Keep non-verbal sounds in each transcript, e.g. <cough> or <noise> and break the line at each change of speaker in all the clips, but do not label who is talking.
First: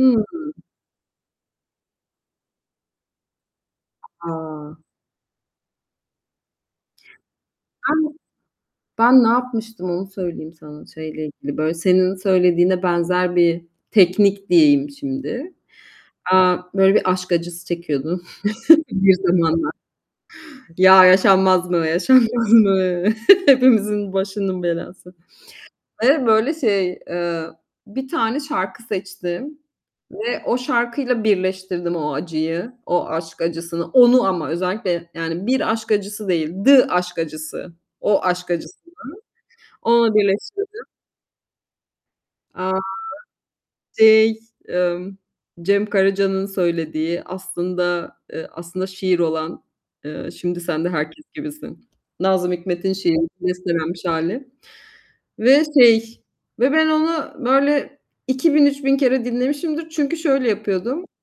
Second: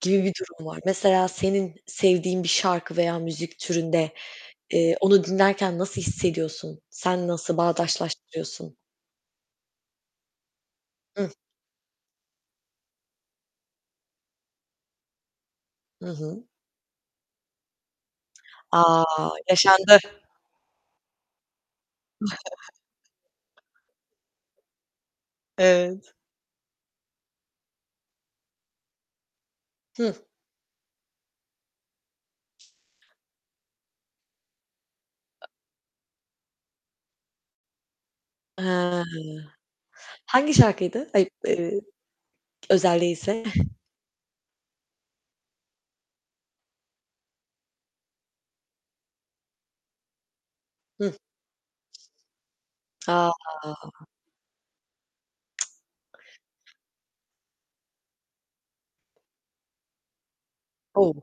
gibi bir durum var. Mesela senin sevdiğin bir şarkı veya müzik türünde,
A!
eee, onu dinlerken nasıl hissediyorsun? Sen nasıl
Ben
bağdaşlaştırıyorsun?
ben ne yapmıştım onu söyleyeyim sana, şeyle
Hıh.
ilgili böyle, senin söylediğine benzer bir teknik diyeyim şimdi.
Hı hı.
Eee, böyle bir aşk acısı çekiyordum <chuckles>
A!
bir zamanlar.
Yaşandı.
Ya, yaşanmaz mı, yaşanmaz mı,
<chuckles>
hepimizin başının belası.
Evet.
Ve böyle şey, eee, bir tane şarkı seçtim
Hıh.
ve o şarkıyla birleştirdim o acıyı, o aşk acısını. Onu ama özellikle yani bir aşk acısı değil, The aşk acısı. O aşk acısını.
Hı.
Onu
Hangi
birleştirdim.
şarkıydı? Ay, eee
A!
özel değilse?
Şey, ımm, Cem Karaca'nın söylediği, aslında, eee, aslında şiir olan, eee, şimdi sen de
Hıh.
herkes gibisin, Nazım Hikmet'in şiiri,
A!
bestelenmiş hâli ve şey ve ben onu böyle 2000-3000 kere dinlemişimdir çünkü şöyle yapıyordum.
O!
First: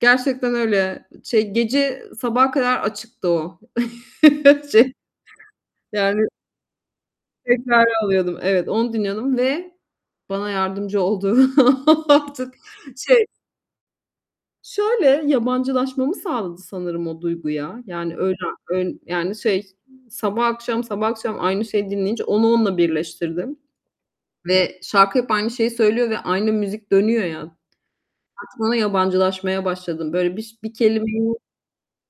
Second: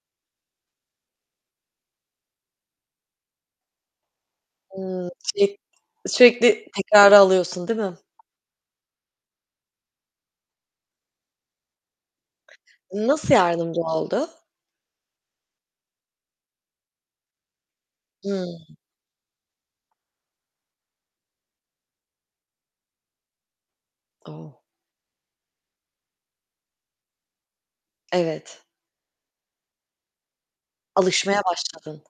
Gerçekten öyle. Şey gece sabaha kadar açıktı o. <chuckles> Şey
Hı. Sürek
yani
sürekli tekrara alıyorsun değil
tekrara
mi?
alıyordum. Evet, onu dinliyordum ve bana yardımcı olduğu <laughs> artık şey
Nasıl yardımcı oldu?
Şöyle; yabancılaşmamı sağladı sanırım o duyguya. Yani öyle,
Hımm.
ön yani şey, sabah akşam, sabah akşam aynı şeyi dinleyince, onu onunla birleştirdim.
Oh!
Ve şarkı hep aynı şeyi söylüyor ve aynı müzik dönüyor ya.
Evet.
Artık yabancılaşmaya başladım. Böyle biş bir
Alışmaya
kelimeyi
başladın.